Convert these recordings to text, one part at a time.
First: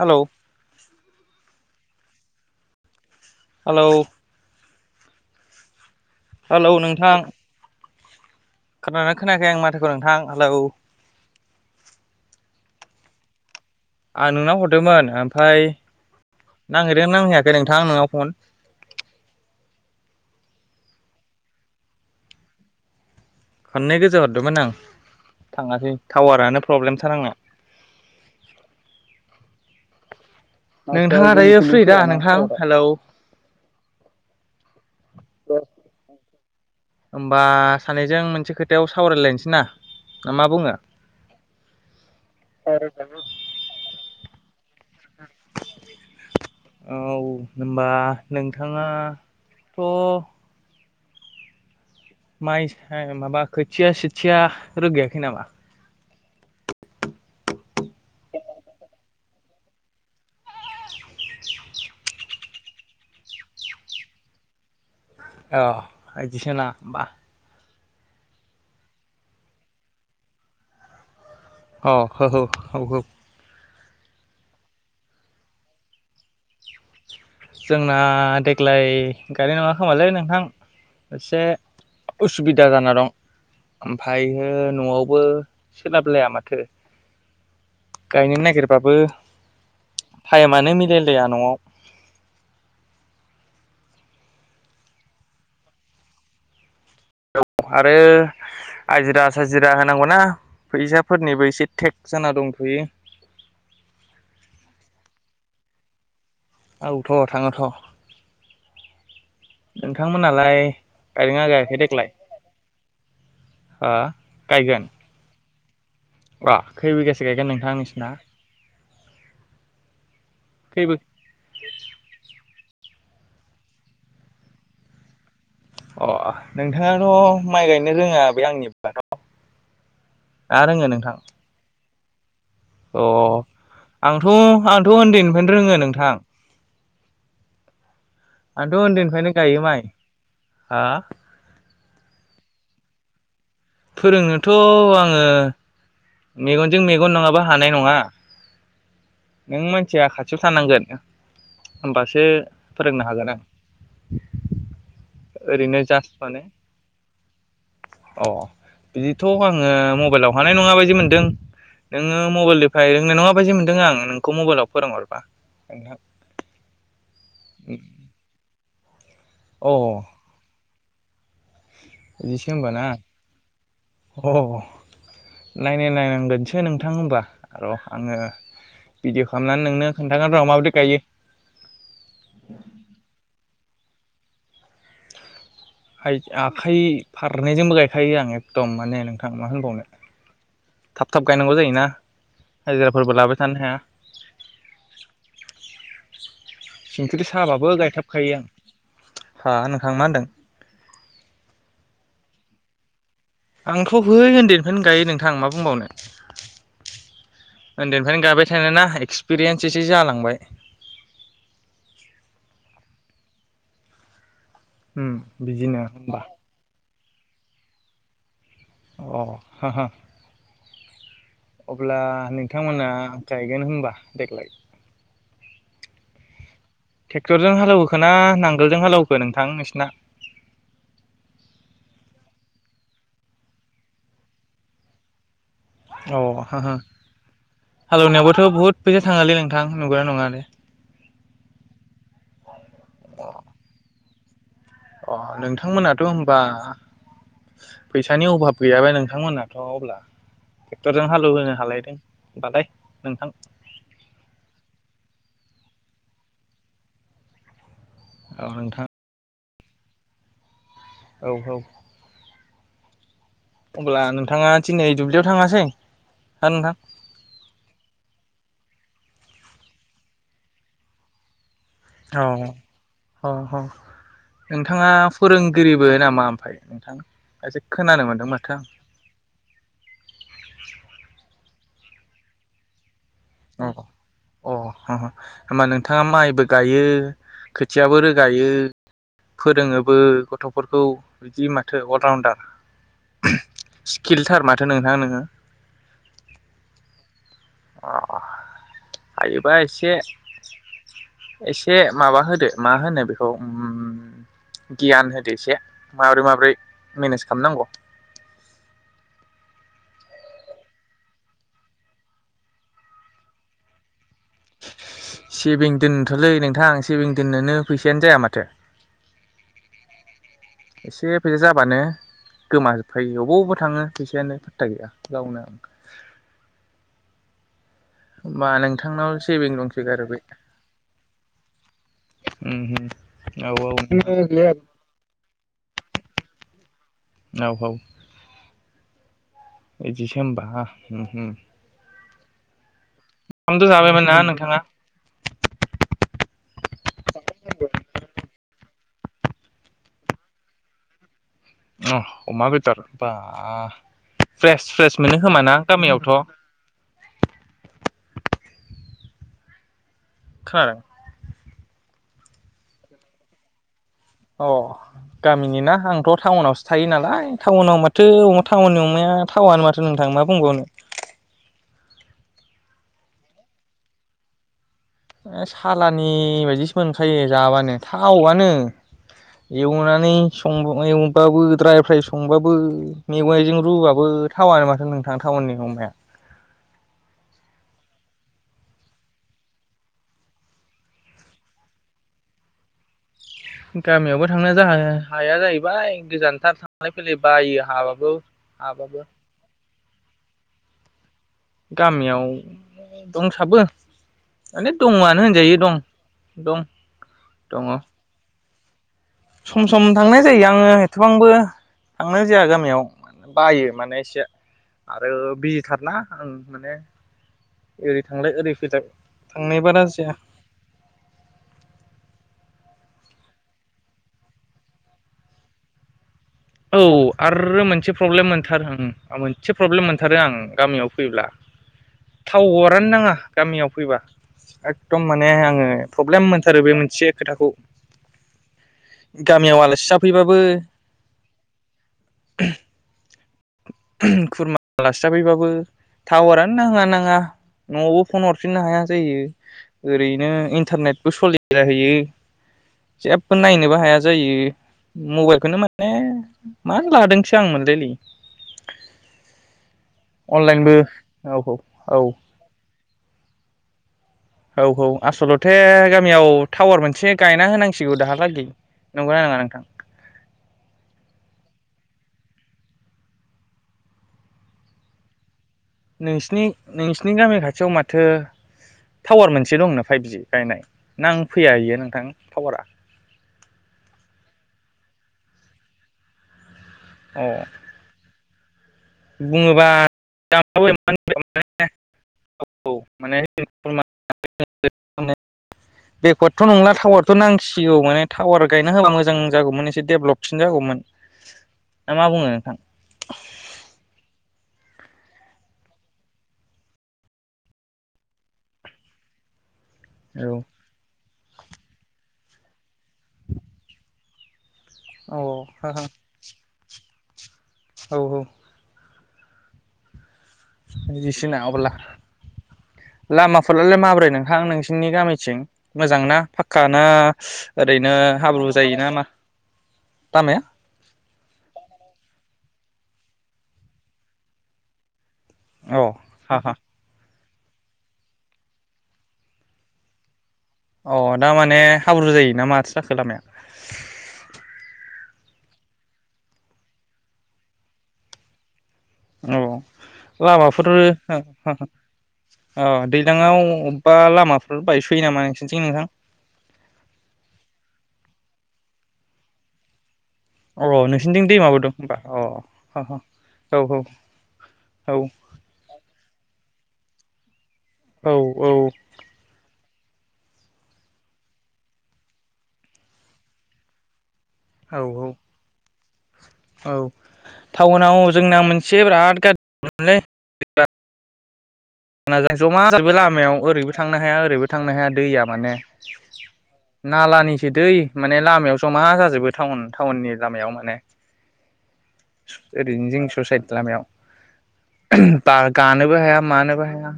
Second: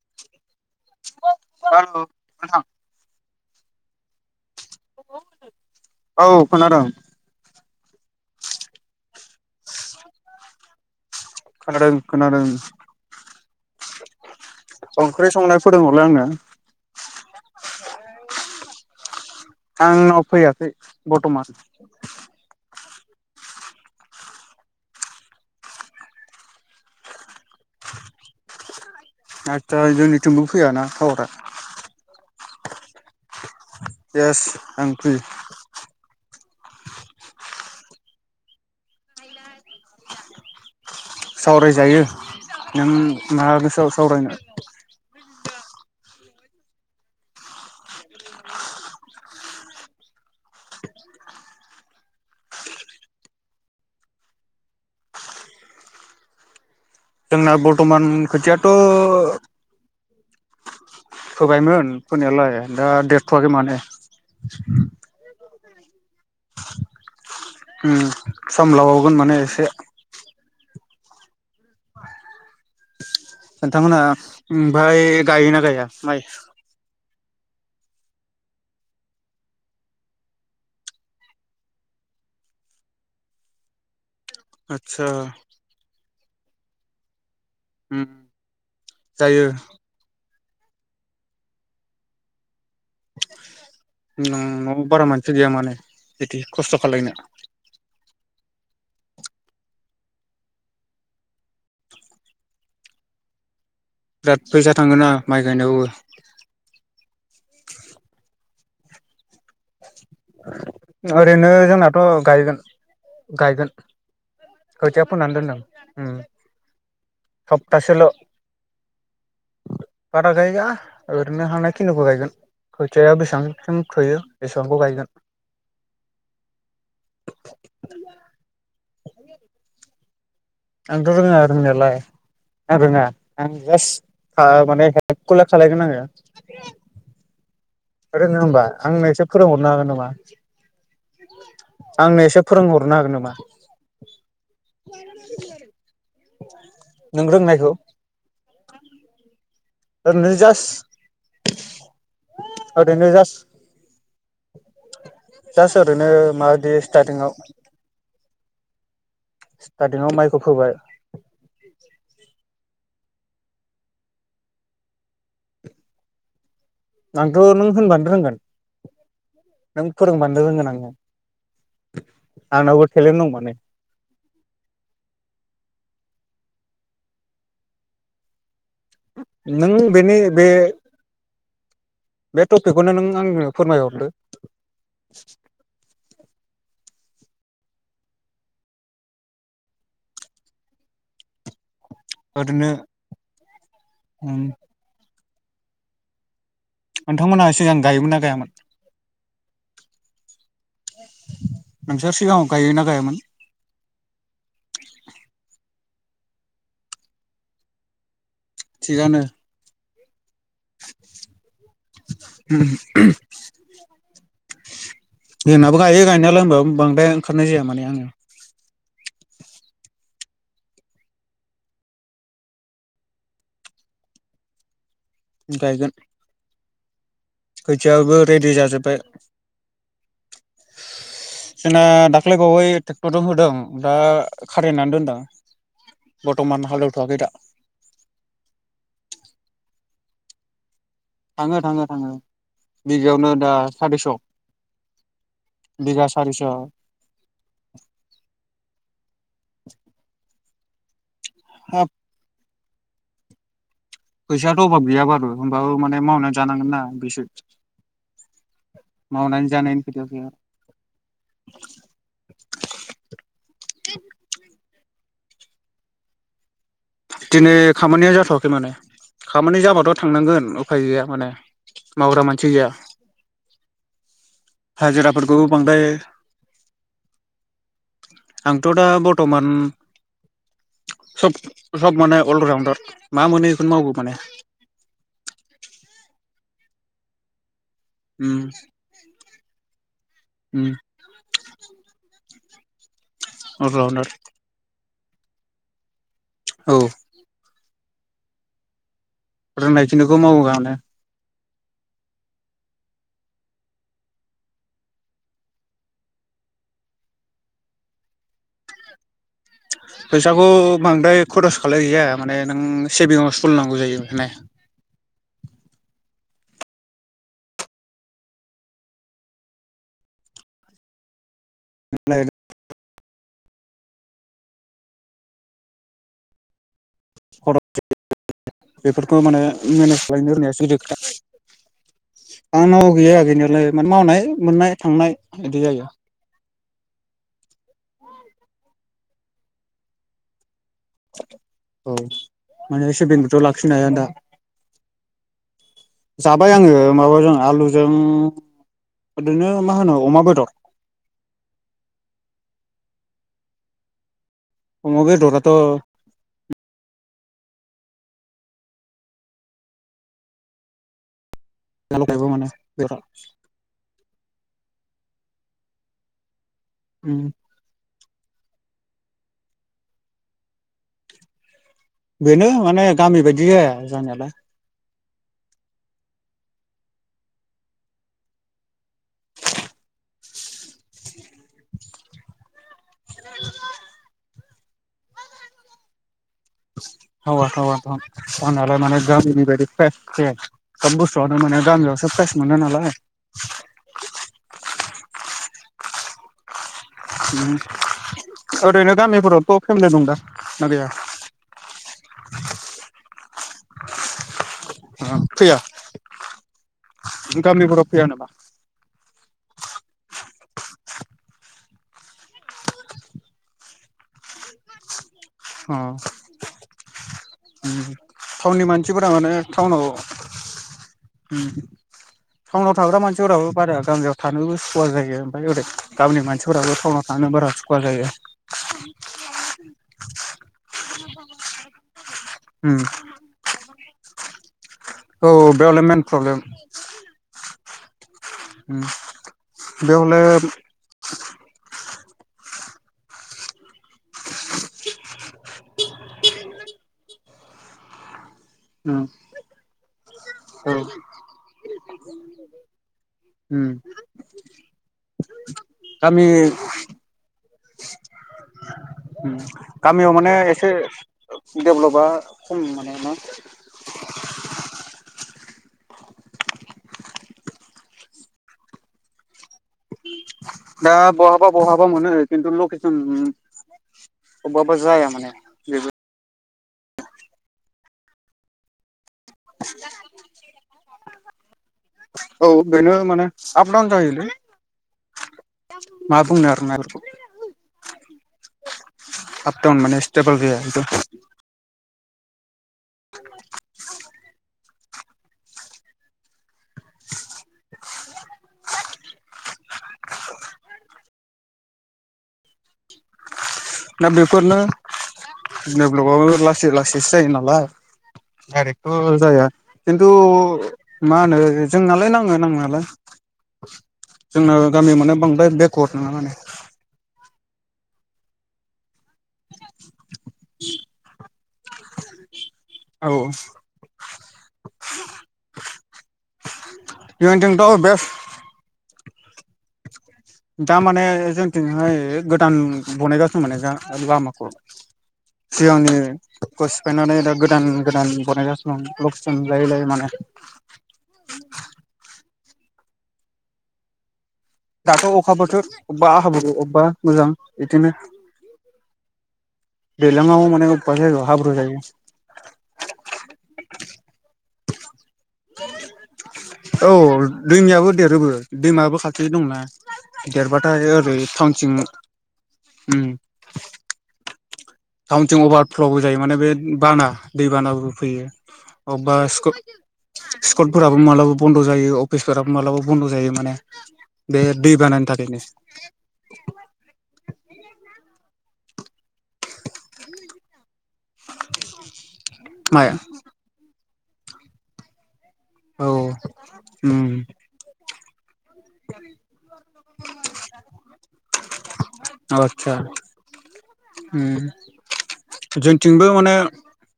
Hello [unintelligible] hello [unintelligible] hello खोनादों नोंथां खोनादोंना खोनायाखै आंनि माथोखौ नोंथां हेलौ खोनादों खोनादों। आं नोंनाव हरदोंमोन ओंख्रि संनाय ओमफ्राय फोरोंहरलाय आंनो नांहिरदोंना नांहैयाखै नोंथां नोंनाव फन? आंनाव फैयाखै बर्थमान। खोननै गोजो हरदोंमोन आं थाङासै टावारानो प्रब्लेमथार आंनिया। आतसा जोंनि नोंथाङा दायो फ्रि दा नोंथां? हेलौ। इएस आं फ्रि। होमबा सानैजों मोनसे खोथायाव सावरायलायनोसै ना मा बुङो? सावरायजायो नों मा गोसोआव सावरायनो। [inaudible] औ होनबा नोंथाङाथ' माइ माबा खोथिया सोथिया रोगायाखै नामा? जोंना बरथ'मान खोथियाथ' फोबायमोन फोनायालाय दा देरथ'वाखै माने अ बिदिसोना बा उम सामलाबावगोन माने एसे अ हो हौ हौ हौ। नोंथांमोनहा ओमफाय गायोना गाया माइ? जोंना देग्लाय गायनाय नङा खोमालै नोंथां एसे उसुबिदा जाना दं। ओम फायहो आदसा न'आवबो सोलाब लाया माथो। उम गायनो नागिरबाबो। जायो टायेमानो मिलायलाया न'आव ओं नफोराव मानसि गैया माने एदिनो खस्थ' खालायनो औ आरो आजिरा साजिरा होनांगौना फैसाफोरनिबो एसे टेक जाना दंथ'यो बिराद फैसा थांगोना माइ गायनायावबो औथ' थाङोथ' नोंथांमोनालाय गायदोंना ओरैनो गायाखै जोंनाथ' देग्लाय गायगोन गायगोन हो गायगोन खोथिया फोनानै दोनदों ओम अ खै बिगासो गायगोन नोंथां सप्तासेल' नोंसिना बारा गाया खै बि जोंहा ओरैनो हांनाय खिनिखौ गायगोन खोथिया बेबांसिम थोयो बेसेबांखौ गायगोन अ नोंथाङाथ' माइ गायनो रोङा बे आंनिबाथ' ना रोङो आंथ' नोंथां रोङा रोंनायालाय आं रोङा अ आं आंथ' जास्ट ओ माने आंथ' हेल्पखौल उन्दैनिफ्रायनो रोङो खालायगोन आङो नोंथां रोङो होमबा आंथ' आंनो एसे उन्दैनिफ्रायनो गायो फोरोंहरनो माइ हागोन नामा हा आंनो एसे फोरोंहरनो हागोन नामा फोरोंनोथ' आङो मेगनजों मेगन नों नङाबा रोंनायखौ हानाय नङा नों मानसिया ओरैनो खाथियाव जास्ट थानांगोन होमबासो फोरोंनो ओरैनो हागोन जास्ट आं जास्ट ओरैनो जास माने माबायदि स्टार्टिंआव अ बिदिथ' आङो स्टार्टिंआव मबाइलाव माइखौ हानाय फोबाय नङाबायदि जों नोङो मबाइलदो ओमफ्राय रोंनाय नङा बायदि मोनदों आं नोंखौ मबाइलाव फोरोंहरबा आंथ' नों होनबासो रोंगोन अ नों फोरोंबानो रोंगोन आं बिदिसो होमबा ना टेलेन्ट दं माने अ नायनाय नायनांगोन बिदिसो नोंथां होनबा र' आङो भिडिअ' खालामनानै नों नोंनो बेनि खोन्थागोन बे र' माबोरै गायो बे टपिकखौनो नों आंनो फोरमायहर थोथ हाय आखाइ फारनैजोंबो गायखायो आं एखदम माने नोंथां मा होनबावनो थाब थाब गायनांगौ जायोना ओरैनो हाजिराफोरबो लाबाय थानो हाया उम संख्रिनि नोंथांमोनहा साहाबाबो सिगां गायोमोन ना गायथाबखायो गायामोन आं हा नोंथां मा होनदों नों सिगाङाव गायोना गायामोन आंथ' बै उन्दैनिफ्रायनो गायो नोंथां मा बुंबावनो उन्दैनिफ्रायनो गायबाय थानायना थिगानो एक्सपिरियेन्स एसे दि जालांबाय। [unintelligible] उम जोंनाबो बिदिनो गायो होमबा गायनायालाय होनबो बांद्राय ओंखारनाय जाया माने आङो। अ हो हो। अब्ला नोंथांमोना गायगोन होनबा देग्लाय? ओं गायगोन। ट्रेक्टरजों हालेवखो ना खोथियाबो रेडि नांगोलजों जाजोबबाय। हालेवखो नोंथां नोंसिना जोंना दाख्लै बावै नदम होदों दा खारेनानै दोनदों। औ हा बर्थमान हा। हालेवथ'वाखै दा हाल एवनायावबोथ' बहुद फैसा थाङोलै नोंथां? नंगौना नङा दे? थाङो थाङो थाङो। बिगायावनो दा सारिस'। अ नोंथांमोनाथ' बिगा होनबा सारिस' फैसानि अभाब गैयाबे नोंथांमोनाथ' अब्ला। जों हालएवहोनो होनोनो हाब हालायदों बालाय। नोंथां। फैसायाथ' अभाब गैया बारु होमबाबो माने मावनानै जानांगोन ना बिसो। औ नोंथां। मावनानै जानायनि खोथायावसो। औ औ। अब्ला नोंथाङा दिनै दुब्लियाव थाङासै हा नोंथां? दिनै खामानिया जाथ'वाखै माने खामानि जाबाथ' थांनांगोन उफाय गैया माने। औ मावग्रा मानसि गैया अ ह नोंथाङा हाजिराफोरखौबो बांद्राय फोरोंगिरिबो नामा ओमफाय नोंथां एसे खोनानो मोनदों माथो आं? आंथ' दा बर्थ'मान सब सब माने अल राउण्डार। औ अ ह ह होमबा नोंथाङा माइबो गायो खोथियाबो उम रोगायो फोरोङोबो उम गथ'फोरखौ बिदि होमबा? थो अलराउण्डार। अलराउन्डार स्किलथार माथो नोंथाङां नों ओ। औ। अ। हायोबा एसे रोंनायखिनिखौ मावोगा माने एसे माबा होदो मा होनो बेखौ ओम गियान होदो एसे माब्रै माब्रै मेनेज खामनांग। फैसाखौ बांद्राय खरस खालाय जाया माने नों सेभिंआव सलिनांगौ जायो माने। सेभिं दोननोथलै नोंथां सेभिं दोननोनो फैसायानो जाया माथो एसेब फैसा जाबानो गोमाजोबफायो ओबाव ओ थाङो फैसायानो फाता गैया गावनो आं होमबा [unintelligible] नोंथांनाव बेफोरखौ माने सेभिं मेनेज दंसोगारो बे खालामनो रोंनायासो गिदिर उम खोथा उम आंनाव गैया औ गैनायालाय माने मावनाय नोंथां मोननाय थांनाय इदि जायो। औ औ इदिसो होमबा उम उम औ [unintelligible] सेभिंबोथ' ओंखामथ' लाखिनो हाया दा जाबायमोन ना नोंथाङा जाबाय आङो माबाजों आलुजों इदिनो मा होनो अमा बेदर अ अमा बेदर बा फ्रेस फ्रेस अमा मोनो बेदराथ' खोमाना गामियावथ' खार [unintelligible] अ गामिनि ना आंथ' टाउनावसो थायो उम नालाय टाउनाव माथो माथो अ टाउननि अमाया थावानो माथो नोंथां मा बुंबावनो? बेनो माने गामि बायदि जाया जानायालाय ए सालानि बायदिसो मोनखायो जाबानो थावआनो एवनानै सं एवबाबो द्राय फ्राय संबाबो मेवाइजों रुबाबो टावानो माथो नोंथां टाउननि अमाया थावा थावा थावनायालाय माने गामिनि बायदि प्रेइस सोब बुस्थुआनो माने गामियावसो प्रेइस मोनो नालाय गामियावबो थांनो जा हाया जाहैबाय गोजानथार। थांलाय फैलाय उम बायो हाबाबो हाबाबो सोमोन्दो दंदा ना गैया गामियाव दंसाबो माने ओ दङआनो होनजायो फैया दं दं दङ। गामिफोराव फैया नामा सम सम थांनाय जायो आङो एथबांबो थांनाय जाया गामियाव बायो माने एसे आरो अ बिजिथारना आं माने उम ओरै थांलाय ओरै टाउननि फैलाइ मानसिफोरा माने थांनाय टाउनाव बारा जाया। उम टाउनाव थाग्रा मानसिफोराबो बारा गामियाव थानोबो सुवा जायो ओमफ्राय ओरै गामिनि मान औ आरो मोनसे प्रब्लेम मोनथार मोनसे प्रब्लेम मोन थारो आं गामियाव फैब्ला उम थावरानो नाङा गामियाव फैबा एखदम माने औ आङो बेयावलाय मेन प्रब्लेम मोनथारो बे मोनसे खोथाखौ उम गामियाव आलासि जाफैबाबो बेयावलाय [inaudible] खुरमा आलासि जानायबाबो टावारानो नाङा नाङा न'आवबो फन हर फिननो हाया उम जायो ओरैनो औ इन्टारनेटबो सलि जाहैयो जेबो उम नायनोबो हाया जायो मबाइलखौनो माने गामि मानो लादोंसो [unintelligible] गामियाव माने एसे अनलाइनबो औ औ डेभलपा खम माने [unintelligible] औ औ आसलथे गामियाव टावार मोनसे गायना होनांसिगौ दाहालागै नंगौना नङा नोंथां दा बहाबा बहाबा मोनो खिन्थु लकेसन अबावबा जाया माने बेबो नोंसिनि नोंसिनि गामि खाथियाव माथो टावार मोनसे दंनो फाइभजि गायनाय नांफैया इयो नोंथां टावारा औ बेनो माने आप डाउन जायोलै मा बुंनो आरोना अ [inaudible] बुङोबा आपडाउन माने स्टेबोल गैया [unintelligible] औ माने [unintelligible] [unintelligible] बेकवार्डथ' नंला टावारथ' नांसिगौ माने टावार गायना होबा मोजां जागौमोन एसे डेभलपसिन जागौमोन ना मा बुङो नोंथां दा बेफोरनो देभलबआबो लासै लासैसो जायो नालाय डाइरेक्थ' जाया खिनथु औ मा होनो जोंनालाय नाङो नांनायलाय [inaudible] जोंना गामिया माने हो बांद्राय हो बेकवार्ड नङा माने औ औ इजिसिन अब्ला औ लामाफोरालाय माब्रै नोंथां नोंसिनि गामिथिं मोजां ना फक्का ना जोंथिंथ' ओरैनो बेस्ट हाब्रु जायो ना मा लामाया दा माने जोंथिंहाय गोदान बनायगासिनो दं माने जा लामाखौ औ हा हा सिगांनिखौ सिफायनानै दा गोदान गोदान बनायगासिनो दं लकेसन लायै लायै माने अ दा माने हाब्रु जायो ना माथो जाखो लामाया? दाथ' अखा बोथोर अबबा हाब्रु अबबा मोजां इदिनो औ। लामाफोरो ओ जायगायाव हाब्रु हो हो जायो ओ दैज्लांआव अबबा लामा ओ बायस औ दैमायाबो देरोबो। दैमाबो खाथि दंना। अ देरबाथाय ओरै नोंसिनिथिं दैमाबो टाउनथिं दं होमबा अ ह ह उम औ औ। टाउनथिं अभारफ्लबो जायो माने बे बाना दैबानाबो औ फैयो अबबा स्कु स्कुलफोराबो मालाबा बन्द' जायो अफिसफोराबो मालाबा बन्द' जायो माने बे दै औ बानायनि थाखायनो। औ टाउनाव जोंना मोनसे से बेराद [unintelligible] [unintelligible] ज'मा जाजोबो माया लामायाव ओरैबो थांनो हाया ओरैबो थांनो हाया दैया माने औ उम नालानिसो दै माने लामायाव ज'मा जाजोबो टाउन टाउननि लामायाव माने। आतसा ओरैनो जोंनि ससाइटिनि लामायाव उम बा गानोबो जोंथिंबो हाया मानोबो हा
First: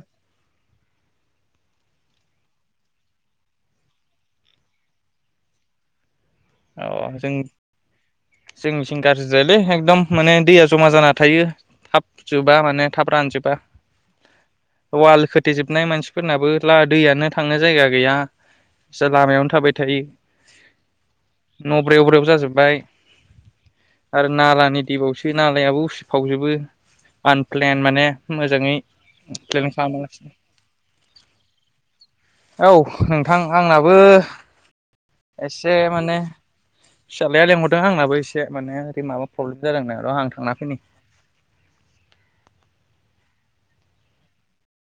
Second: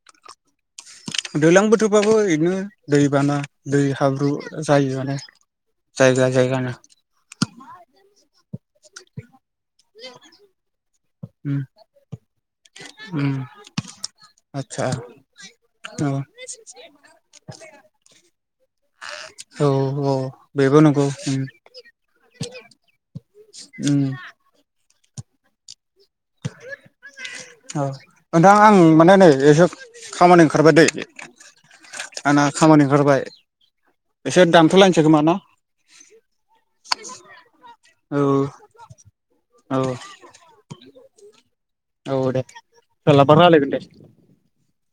दैलां बोथोरबाबो इदिनो दै बाना दै हाब्रु जायो माने जाय जाय औ जों जोंनि सिं गारजि जायोलै हेगदम माने दैआ ज'मा जाना थायो थाब जोबा माने थाब रानजोबा आदसा वाल खोथेेजोबनाय औ मानसिफोरनाबो दैयानो थांनो जायगा गैया लामायावनो औ थाबाय थायो। औ बेबो नंगौ उम न' ब्रेव ब्रेव जाजोब्बाय उम आरो नालानि दैबाव सो नालायाबो उसि फावजोबो आनप्लेन औ माने नोंथां मोजाङै आं माने नै एसे प्लेन खालामालासिनो। खामानि ओंखारबाय दै आंना औ खामानि ओंखारबाय नोंथां आंनाबो एसे दानथ'लायनोसै खोमा ना एसे माने फिसालाया लेंहरदों आंनाबो औ एसे माने ओरै माबा प्रब्लेम औ जादोंनो र' आं थांना फैनि। औ दे सोलाबबा रायलायगोन दे।